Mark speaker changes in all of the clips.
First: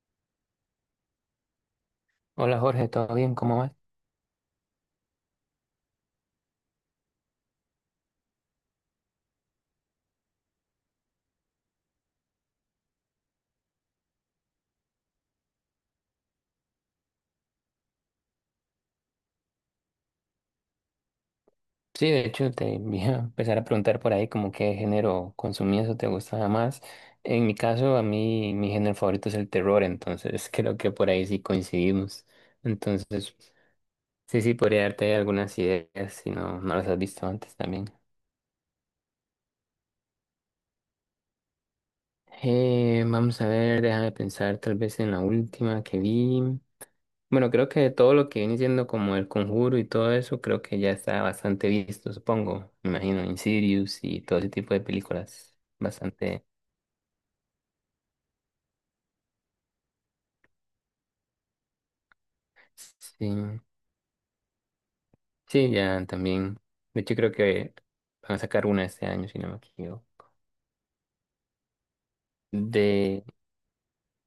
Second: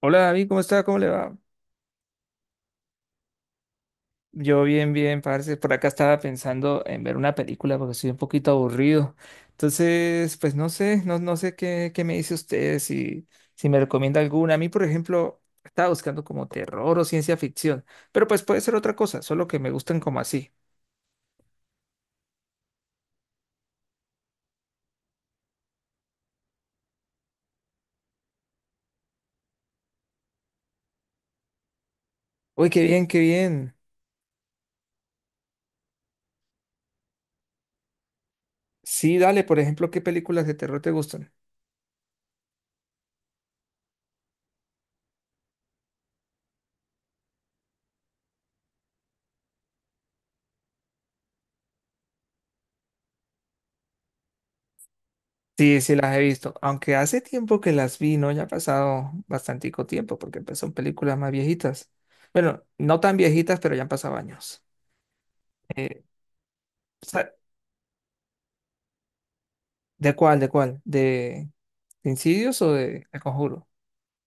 Speaker 1: Hola David, ¿cómo está? ¿Cómo le va?
Speaker 2: Hola Jorge, ¿todo bien? ¿Cómo vas?
Speaker 1: Yo bien, bien, parce. Por acá estaba pensando en ver una película porque estoy un poquito aburrido. Entonces, pues no sé, no sé qué, qué me dice usted, si, si me recomienda alguna. A mí, por ejemplo, estaba buscando como terror o ciencia ficción, pero pues puede ser otra cosa, solo que me gustan como así.
Speaker 2: Sí, de hecho te voy a empezar a preguntar por ahí como qué género consumías o te gustaba más. En mi caso, a mí mi género favorito es el terror, entonces creo que por ahí sí coincidimos.
Speaker 1: Uy, qué bien, qué
Speaker 2: Entonces,
Speaker 1: bien.
Speaker 2: sí, podría darte algunas ideas si no las has visto antes también.
Speaker 1: Sí, dale, por ejemplo, ¿qué películas de terror te gustan?
Speaker 2: Vamos a ver, déjame pensar tal vez en la última que vi. Bueno, creo que todo lo que viene siendo como el conjuro y todo eso, creo que ya está bastante visto, supongo. Me imagino Insidious y todo ese tipo de películas.
Speaker 1: Sí, sí las he
Speaker 2: Bastante.
Speaker 1: visto, aunque hace tiempo que las vi, ¿no? Ya ha pasado bastantico tiempo, porque pues, son películas más viejitas. Bueno, no tan
Speaker 2: Sí,
Speaker 1: viejitas, pero ya han pasado años.
Speaker 2: sí,
Speaker 1: Eh,
Speaker 2: ya también. De hecho,
Speaker 1: sa-
Speaker 2: creo que van a sacar una este año, si no me
Speaker 1: ¿De
Speaker 2: equivoco.
Speaker 1: cuál? ¿De cuál? De Insidious o de El
Speaker 2: De,
Speaker 1: Conjuro?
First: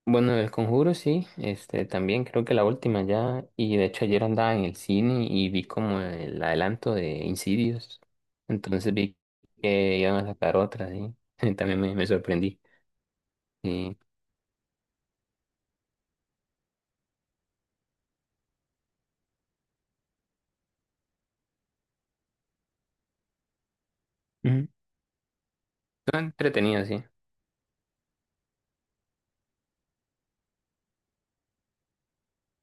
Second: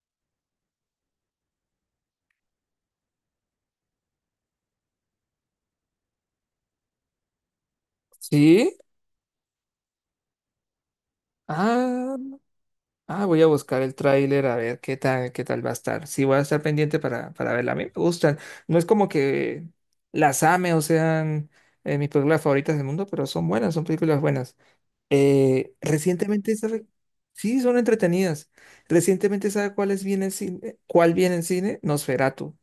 Speaker 2: bueno, del conjuro, sí. Este, también creo que la última ya. Y de hecho, ayer andaba en el cine y vi como el adelanto de Insidious.
Speaker 1: Sí.
Speaker 2: Entonces vi que iban a sacar otra, sí. También me
Speaker 1: Ah,
Speaker 2: sorprendí.
Speaker 1: Voy a buscar el
Speaker 2: Sí.
Speaker 1: tráiler a ver qué tal va a estar. Sí, voy a estar pendiente para verla. A mí me gustan. No es como que las ame o sean mis películas favoritas del mundo, pero son buenas, son películas buenas.
Speaker 2: Ujú. Está
Speaker 1: Recientemente, ¿sabe?
Speaker 2: entretenido, sí.
Speaker 1: Sí, son entretenidas. Recientemente, ¿sabe cuál es bien en cine? ¿Cuál viene en cine? Nosferatu,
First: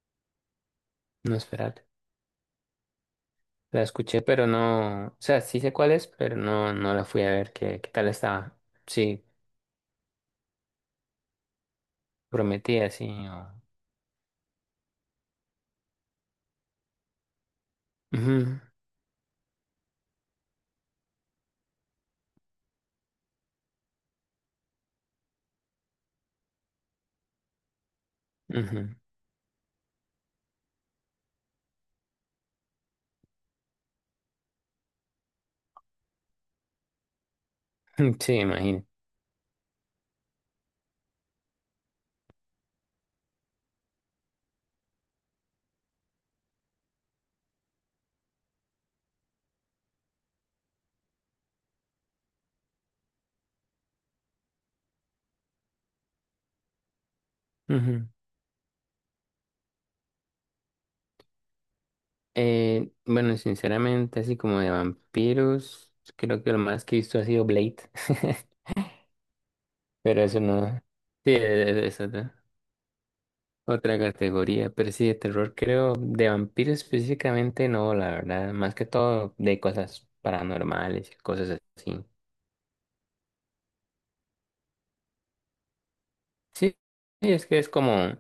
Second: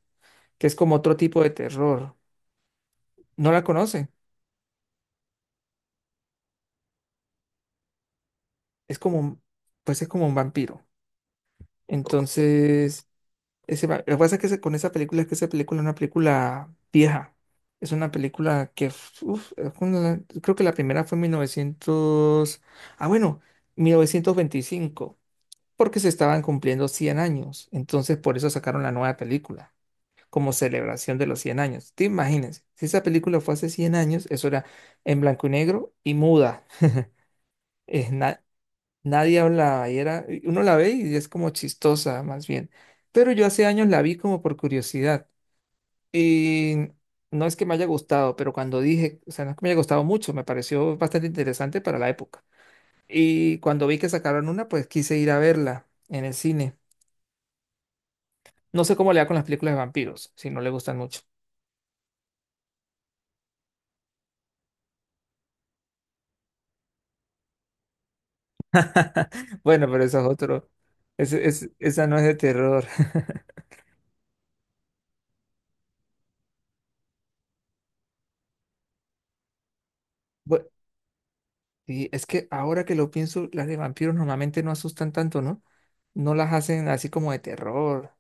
Speaker 1: que es como otro
Speaker 2: No
Speaker 1: tipo de
Speaker 2: esperate.
Speaker 1: terror. No la
Speaker 2: La
Speaker 1: conoce.
Speaker 2: escuché, pero no. O sea, sí sé cuál es, pero no, no la fui a ver qué tal estaba.
Speaker 1: Es como,
Speaker 2: Sí,
Speaker 1: un- pues es como un vampiro.
Speaker 2: prometía, sí.
Speaker 1: Entonces, lo que pasa es que con esa película es que esa película es una película vieja. Es una
Speaker 2: Ujú,
Speaker 1: película que, uf, es una- Creo que la primera fue en 1900, ah, bueno, 1925. Porque se estaban cumpliendo 100 años. Entonces, por eso sacaron
Speaker 2: ujú.
Speaker 1: la nueva película, como celebración de los 100 años. Te imagínense, si esa película fue hace 100 años, eso era en blanco y negro y muda. Es
Speaker 2: Sí,
Speaker 1: na-
Speaker 2: imagino.
Speaker 1: Nadie hablaba y era, y uno la ve y es como chistosa, más bien. Pero yo hace años la vi como por curiosidad. Y no es que me haya gustado, pero cuando dije, o sea, no es que me haya gustado mucho, me pareció bastante interesante para la época. Y cuando vi que sacaron una, pues quise ir a verla en el cine.
Speaker 2: Ujú.
Speaker 1: No sé cómo le da con las películas de vampiros, si no le gustan mucho.
Speaker 2: Bueno, sinceramente, así como de vampiros, creo que lo más que he visto ha sido Blade.
Speaker 1: Bueno, pero eso
Speaker 2: Pero
Speaker 1: es
Speaker 2: eso
Speaker 1: otro.
Speaker 2: no. Sí,
Speaker 1: Esa
Speaker 2: eso.
Speaker 1: no es
Speaker 2: ¿No?
Speaker 1: de terror.
Speaker 2: Otra categoría, pero sí, de terror creo, de vampiros específicamente no, la verdad, más que todo de cosas
Speaker 1: Bu-
Speaker 2: paranormales y cosas así.
Speaker 1: Y es que ahora que lo pienso, las de vampiros normalmente no asustan tanto, ¿no? No las
Speaker 2: Sí,
Speaker 1: hacen así como
Speaker 2: sí,
Speaker 1: de
Speaker 2: es que es
Speaker 1: terror.
Speaker 2: como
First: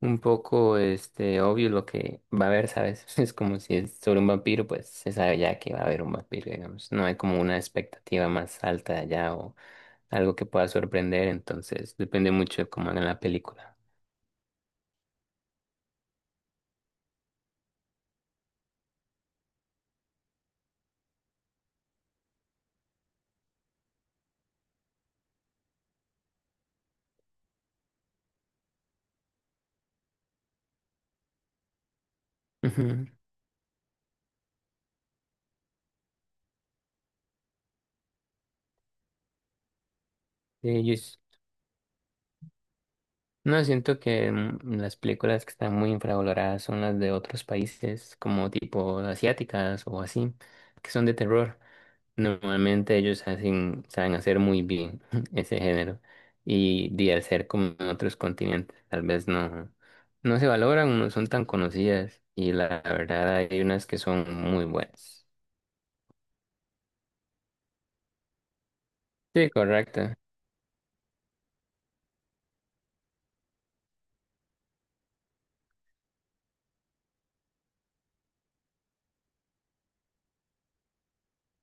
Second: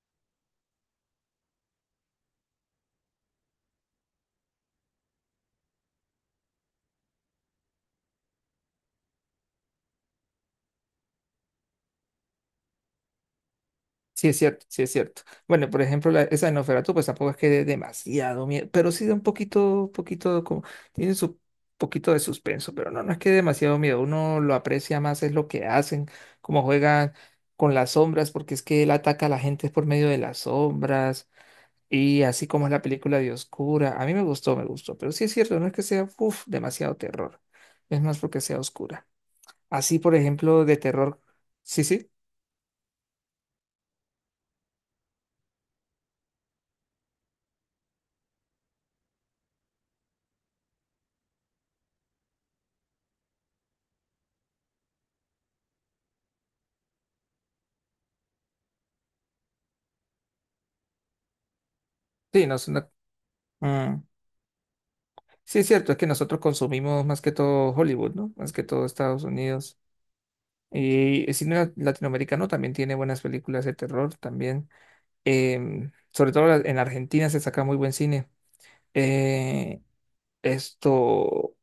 Speaker 2: un poco este obvio lo que va a haber, ¿sabes? Es como si es sobre un vampiro, pues se sabe ya que va a haber un vampiro, digamos. No hay como una expectativa más alta allá o algo que pueda sorprender, entonces depende mucho de cómo hagan la película.
Speaker 1: Sí, es cierto, sí es cierto. Bueno, por ejemplo, esa de Nosferatu, pues tampoco es que dé demasiado miedo, pero sí da un poquito, poquito, como, tiene su poquito de suspenso, pero no, no es que dé demasiado miedo. Uno lo aprecia más, es lo que hacen, cómo juegan con las sombras, porque es que él ataca a la gente por medio de las sombras, y así como es la
Speaker 2: Ujú.
Speaker 1: película de Oscura. A mí me gustó, pero sí es cierto, no es que sea, uf, demasiado terror. Es más porque sea oscura. Así, por ejemplo, de
Speaker 2: Sí, yo
Speaker 1: terror. Sí, sí,
Speaker 2: no, siento que las películas que están muy infravaloradas son las de otros países, como tipo asiáticas o así, que son de terror. Normalmente ellos hacen, saben hacer muy bien ese género. Y de al ser como en otros continentes, tal vez no se valoran, no son tan conocidas.
Speaker 1: sí,
Speaker 2: Y
Speaker 1: no es
Speaker 2: la
Speaker 1: una.
Speaker 2: verdad hay unas que
Speaker 1: mm,
Speaker 2: son muy buenas.
Speaker 1: Sí, es cierto, es que nosotros consumimos más que todo Hollywood, ¿no? Más que todo Estados
Speaker 2: Sí,
Speaker 1: Unidos.
Speaker 2: correcto.
Speaker 1: Y el cine latinoamericano también tiene buenas películas de terror, también. Sobre todo en Argentina se saca muy buen cine. Eh, esto,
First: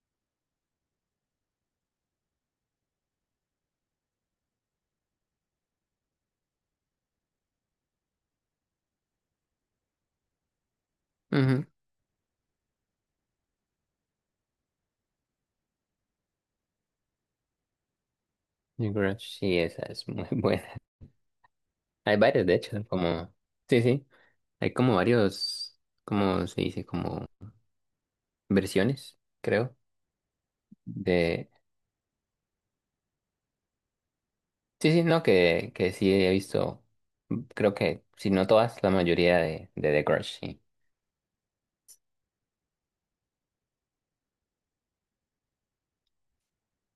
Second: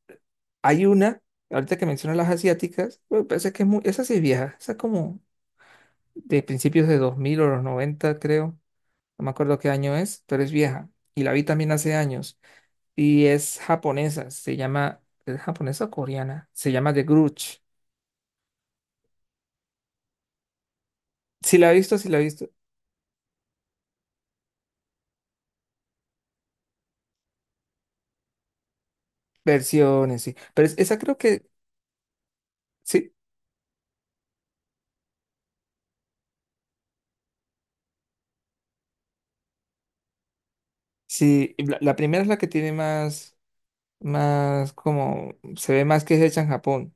Speaker 1: Hay una, ahorita que mencionas las asiáticas, me parece que es muy, esa sí es vieja, esa es como de principios de 2000 o los 90 creo. No me acuerdo qué año es, pero es vieja. Y la vi
Speaker 2: Ujú.
Speaker 1: también hace años. Y es japonesa, se llama, ¿es japonesa o coreana? Se llama The Grudge.
Speaker 2: Yo creo sí, esa es muy buena.
Speaker 1: Si la he visto, si
Speaker 2: Hay
Speaker 1: la he
Speaker 2: varias,
Speaker 1: visto.
Speaker 2: de hecho, como... Sí, sí. Hay como varios, ¿cómo se dice? Como versiones, creo,
Speaker 1: Versiones, sí. Pero esa creo que,
Speaker 2: de...
Speaker 1: sí,
Speaker 2: Sí, sí, no, que sí he visto, creo que, si no todas, la mayoría de The Grudge, sí.
Speaker 1: sí, la primera es la que tiene más, más como, se ve más que es hecha en Japón.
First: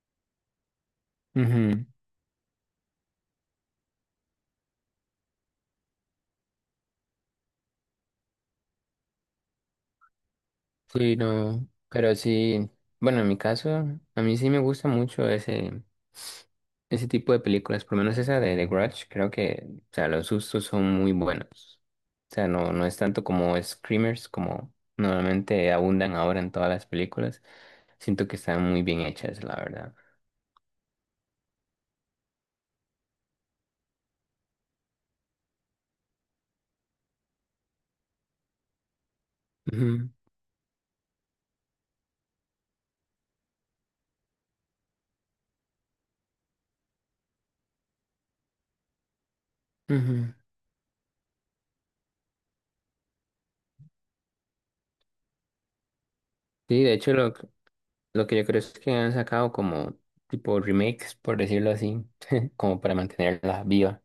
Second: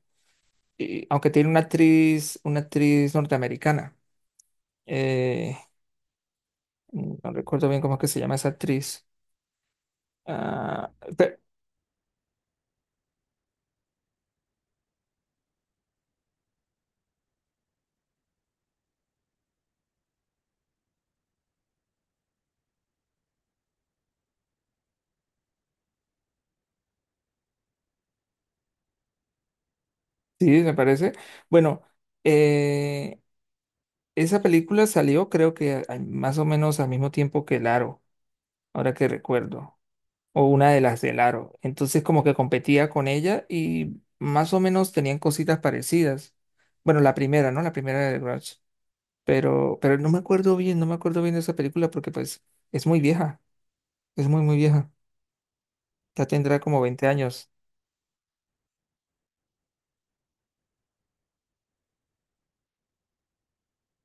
Speaker 1: Y, aunque tiene
Speaker 2: Ujú.
Speaker 1: una actriz norteamericana. Eh, no recuerdo bien cómo es que se llama esa actriz. Ah,
Speaker 2: Sí,
Speaker 1: pe-
Speaker 2: no, pero sí, bueno, en mi caso, a mí sí me gusta mucho ese tipo de películas, por lo menos esa de The Grudge, creo que, o sea, los sustos son muy buenos. O sea, no es tanto como screamers, como normalmente abundan ahora en todas las películas. Siento que están muy bien hechas, la verdad.
Speaker 1: sí, me parece. Bueno, eh, esa película salió creo que más o menos al mismo tiempo que El Aro, ahora que recuerdo,
Speaker 2: Ujú,
Speaker 1: o una de las del Aro. Entonces como que competía con ella y más o menos tenían cositas parecidas. Bueno, la primera, ¿no? La primera de Grudge. Pero no me
Speaker 2: ujú.
Speaker 1: acuerdo bien, no me acuerdo bien de esa película porque pues es muy vieja, es muy, muy vieja. Ya tendrá como
Speaker 2: Sí, de
Speaker 1: veinte
Speaker 2: hecho,
Speaker 1: años.
Speaker 2: lo que yo creo es que han sacado como tipo remakes, por decirlo así, como para mantenerla viva.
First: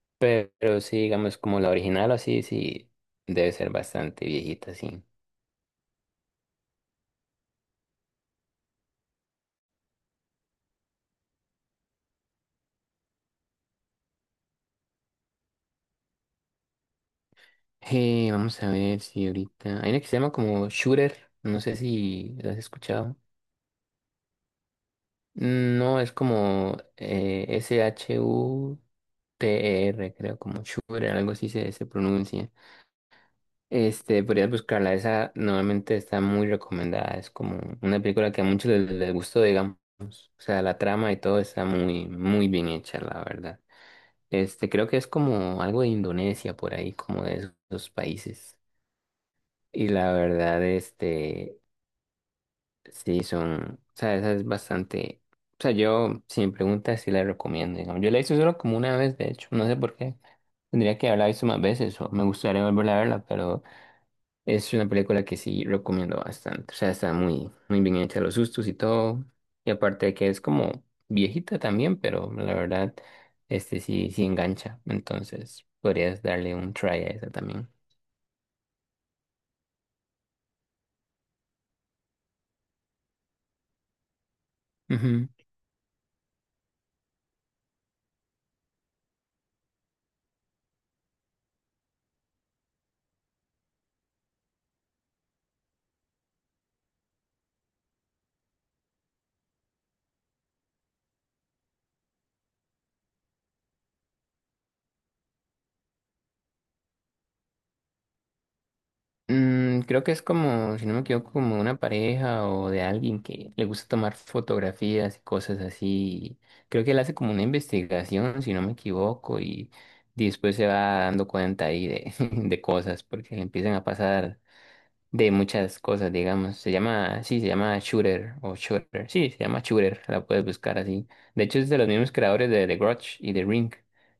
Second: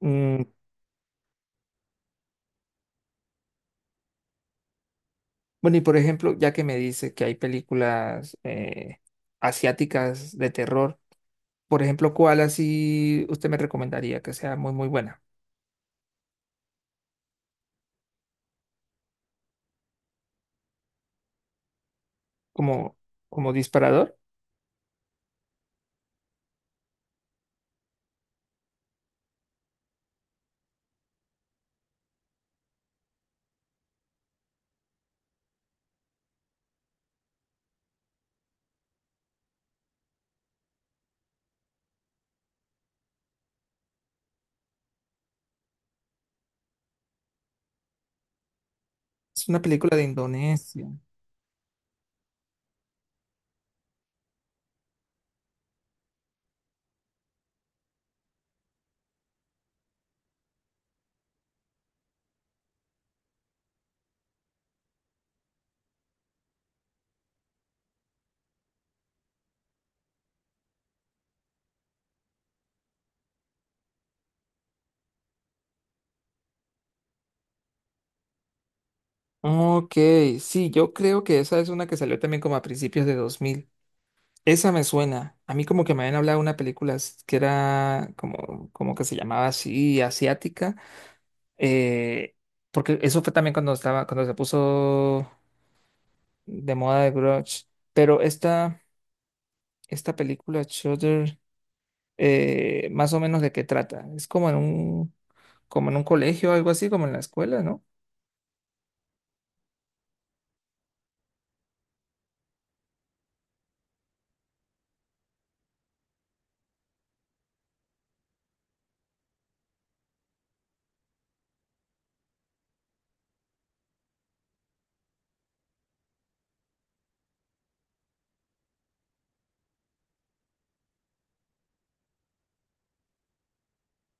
Speaker 1: Mm,
Speaker 2: Pero, sí, digamos, como la original o así, sí, debe ser bastante viejita, sí.
Speaker 1: bueno, y por ejemplo, ya que me dice que hay películas asiáticas de terror. Por ejemplo, ¿cuál así usted me recomendaría que sea muy, muy buena?
Speaker 2: Vamos a ver si ahorita... Hay una que se llama como Shooter, no sé si la has
Speaker 1: Como,
Speaker 2: escuchado.
Speaker 1: como disparador.
Speaker 2: No, es como SHUTER, creo, como Shure, algo así se pronuncia. Este, podrías buscarla, esa normalmente está muy recomendada, es como una película que a muchos les gustó, digamos. O sea, la trama y todo está muy bien hecha, la verdad. Este, creo que es como algo de Indonesia por ahí, como de esos países.
Speaker 1: Es una
Speaker 2: Y
Speaker 1: película de
Speaker 2: la verdad,
Speaker 1: Indonesia.
Speaker 2: este, sí, son, o sea, esa es bastante, o sea, yo, si me preguntas, sí la recomiendo, digamos. Yo la hice solo como una vez, de hecho, no sé por qué. Tendría que haberla visto más veces o me gustaría volver a verla, pero es una película que sí recomiendo bastante. O sea, está muy bien hecha, los sustos y todo. Y aparte de que es como viejita también, pero la verdad, este sí engancha. Entonces, podrías darle un try a esa también.
Speaker 1: Ok, sí, yo creo que esa es una que salió también como a principios de 2000. Esa me suena. A mí como que me habían hablado de una película que era como, como que se llamaba así, asiática. eh, Porque eso fue también cuando estaba, cuando se puso de moda de Grudge. Pero esta película, Shudder, más o menos de qué trata. Es como en un colegio algo así, como en la escuela, ¿no?
Speaker 2: Mm, creo que es como, si no me equivoco, como una pareja o de alguien que le gusta tomar fotografías y cosas así. Creo que él hace como una investigación, si no me equivoco, y después se va dando cuenta ahí de, de cosas, porque le empiezan a pasar de muchas cosas, digamos. Se llama, sí, se llama Shooter o Shooter. Sí, se llama Shooter, la puedes buscar así. De hecho, es de los mismos creadores de The Grudge y The Ring.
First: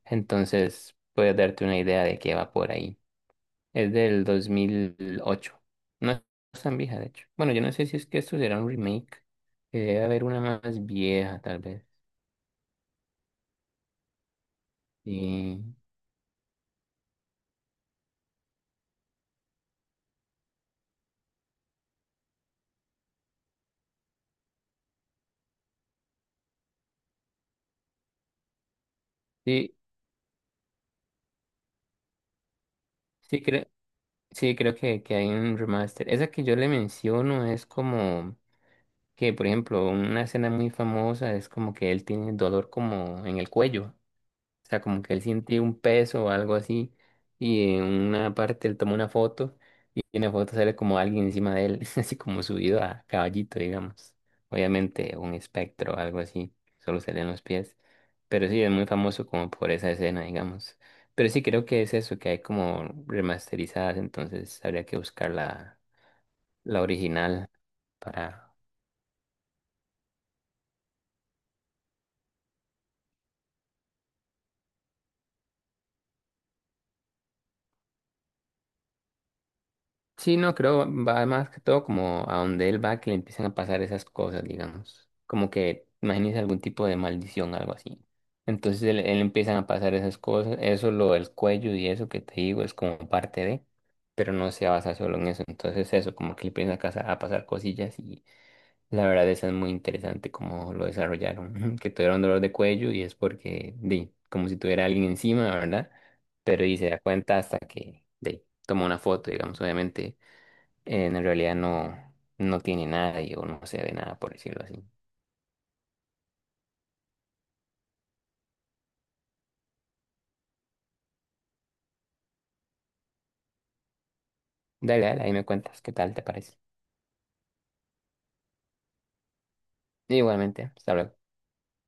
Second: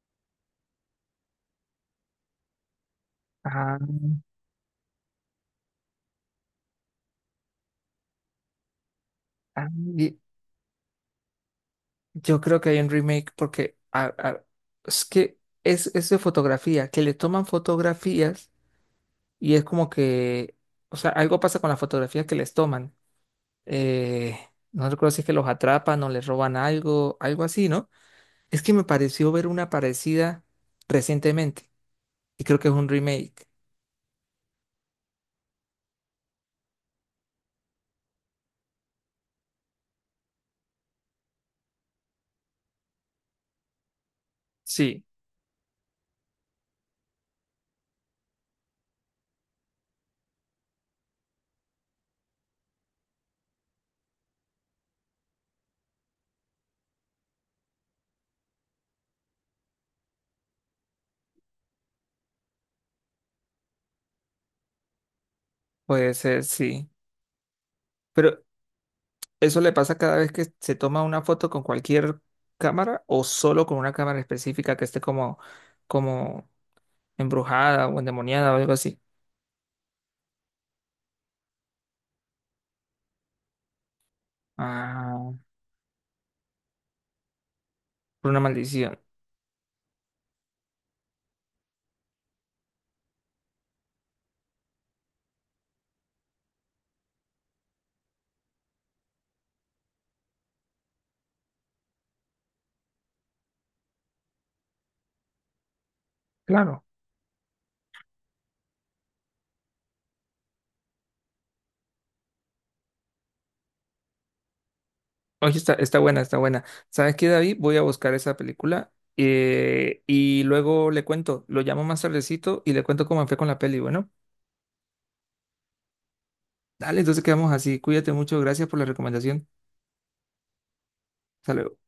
Speaker 2: Entonces, puedes darte una idea de qué va por ahí.
Speaker 1: Ah,
Speaker 2: Es del 2008. No es tan vieja, de hecho. Bueno, yo no sé si es que esto será un remake,
Speaker 1: ah,
Speaker 2: que debe
Speaker 1: y
Speaker 2: haber una más vieja, tal vez.
Speaker 1: yo creo que hay un remake porque es que
Speaker 2: Sí,
Speaker 1: es de fotografía, que le toman fotografías y es como que, o sea, algo pasa con las fotografías que les toman. Eh, no recuerdo si es que los atrapan o les roban algo, algo así, ¿no? Es que me pareció ver una
Speaker 2: sí,
Speaker 1: parecida recientemente y creo que es un
Speaker 2: sí,
Speaker 1: remake.
Speaker 2: creo, sí, creo que hay un remaster. Esa que yo le menciono es como que, por ejemplo, una escena muy famosa es como que él tiene dolor como en el cuello. O sea, como
Speaker 1: Sí,
Speaker 2: que él siente un peso o algo así. Y en una parte él toma una foto y en la foto sale como alguien encima de él, así como subido a caballito, digamos. Obviamente un espectro o algo así, solo se leen los pies. Pero sí, es muy famoso como por esa escena, digamos. Pero sí creo que es eso, que hay como remasterizadas, entonces habría que buscar la,
Speaker 1: puede ser,
Speaker 2: la
Speaker 1: sí.
Speaker 2: original
Speaker 1: Pero
Speaker 2: para
Speaker 1: ¿eso le pasa cada vez que se toma una foto con cualquier cámara o solo con una cámara específica que esté como, como embrujada o endemoniada o algo así?
Speaker 2: sí, no, creo, va más que todo como a donde él va que le empiezan a pasar esas cosas, digamos.
Speaker 1: Ah,
Speaker 2: Como que, imagínese algún tipo de maldición, algo así.
Speaker 1: por una
Speaker 2: Entonces
Speaker 1: maldición.
Speaker 2: él empiezan a pasar esas cosas, eso, lo del cuello y eso que te digo es como parte de, pero no se basa solo en eso. Entonces eso, como que le empiezan a, a pasar cosillas y la verdad eso es muy interesante como lo desarrollaron, que tuvieron dolor de cuello y es porque, di, como si tuviera alguien encima, ¿verdad? Pero y
Speaker 1: Claro.
Speaker 2: se da cuenta hasta de toma una foto, digamos, obviamente en realidad no tiene nada y o no se ve nada, por decirlo así.
Speaker 1: Oye, está, está buena, está buena. ¿Sabes qué, David? Voy a buscar esa película y luego le cuento. Lo llamo más tardecito y le cuento cómo me fue con la peli. Bueno,
Speaker 2: Dale, ahí me cuentas qué tal te parece.
Speaker 1: dale, entonces quedamos así. Cuídate mucho. Gracias por la recomendación.
Speaker 2: Igualmente, hasta luego.
Speaker 1: Hasta luego.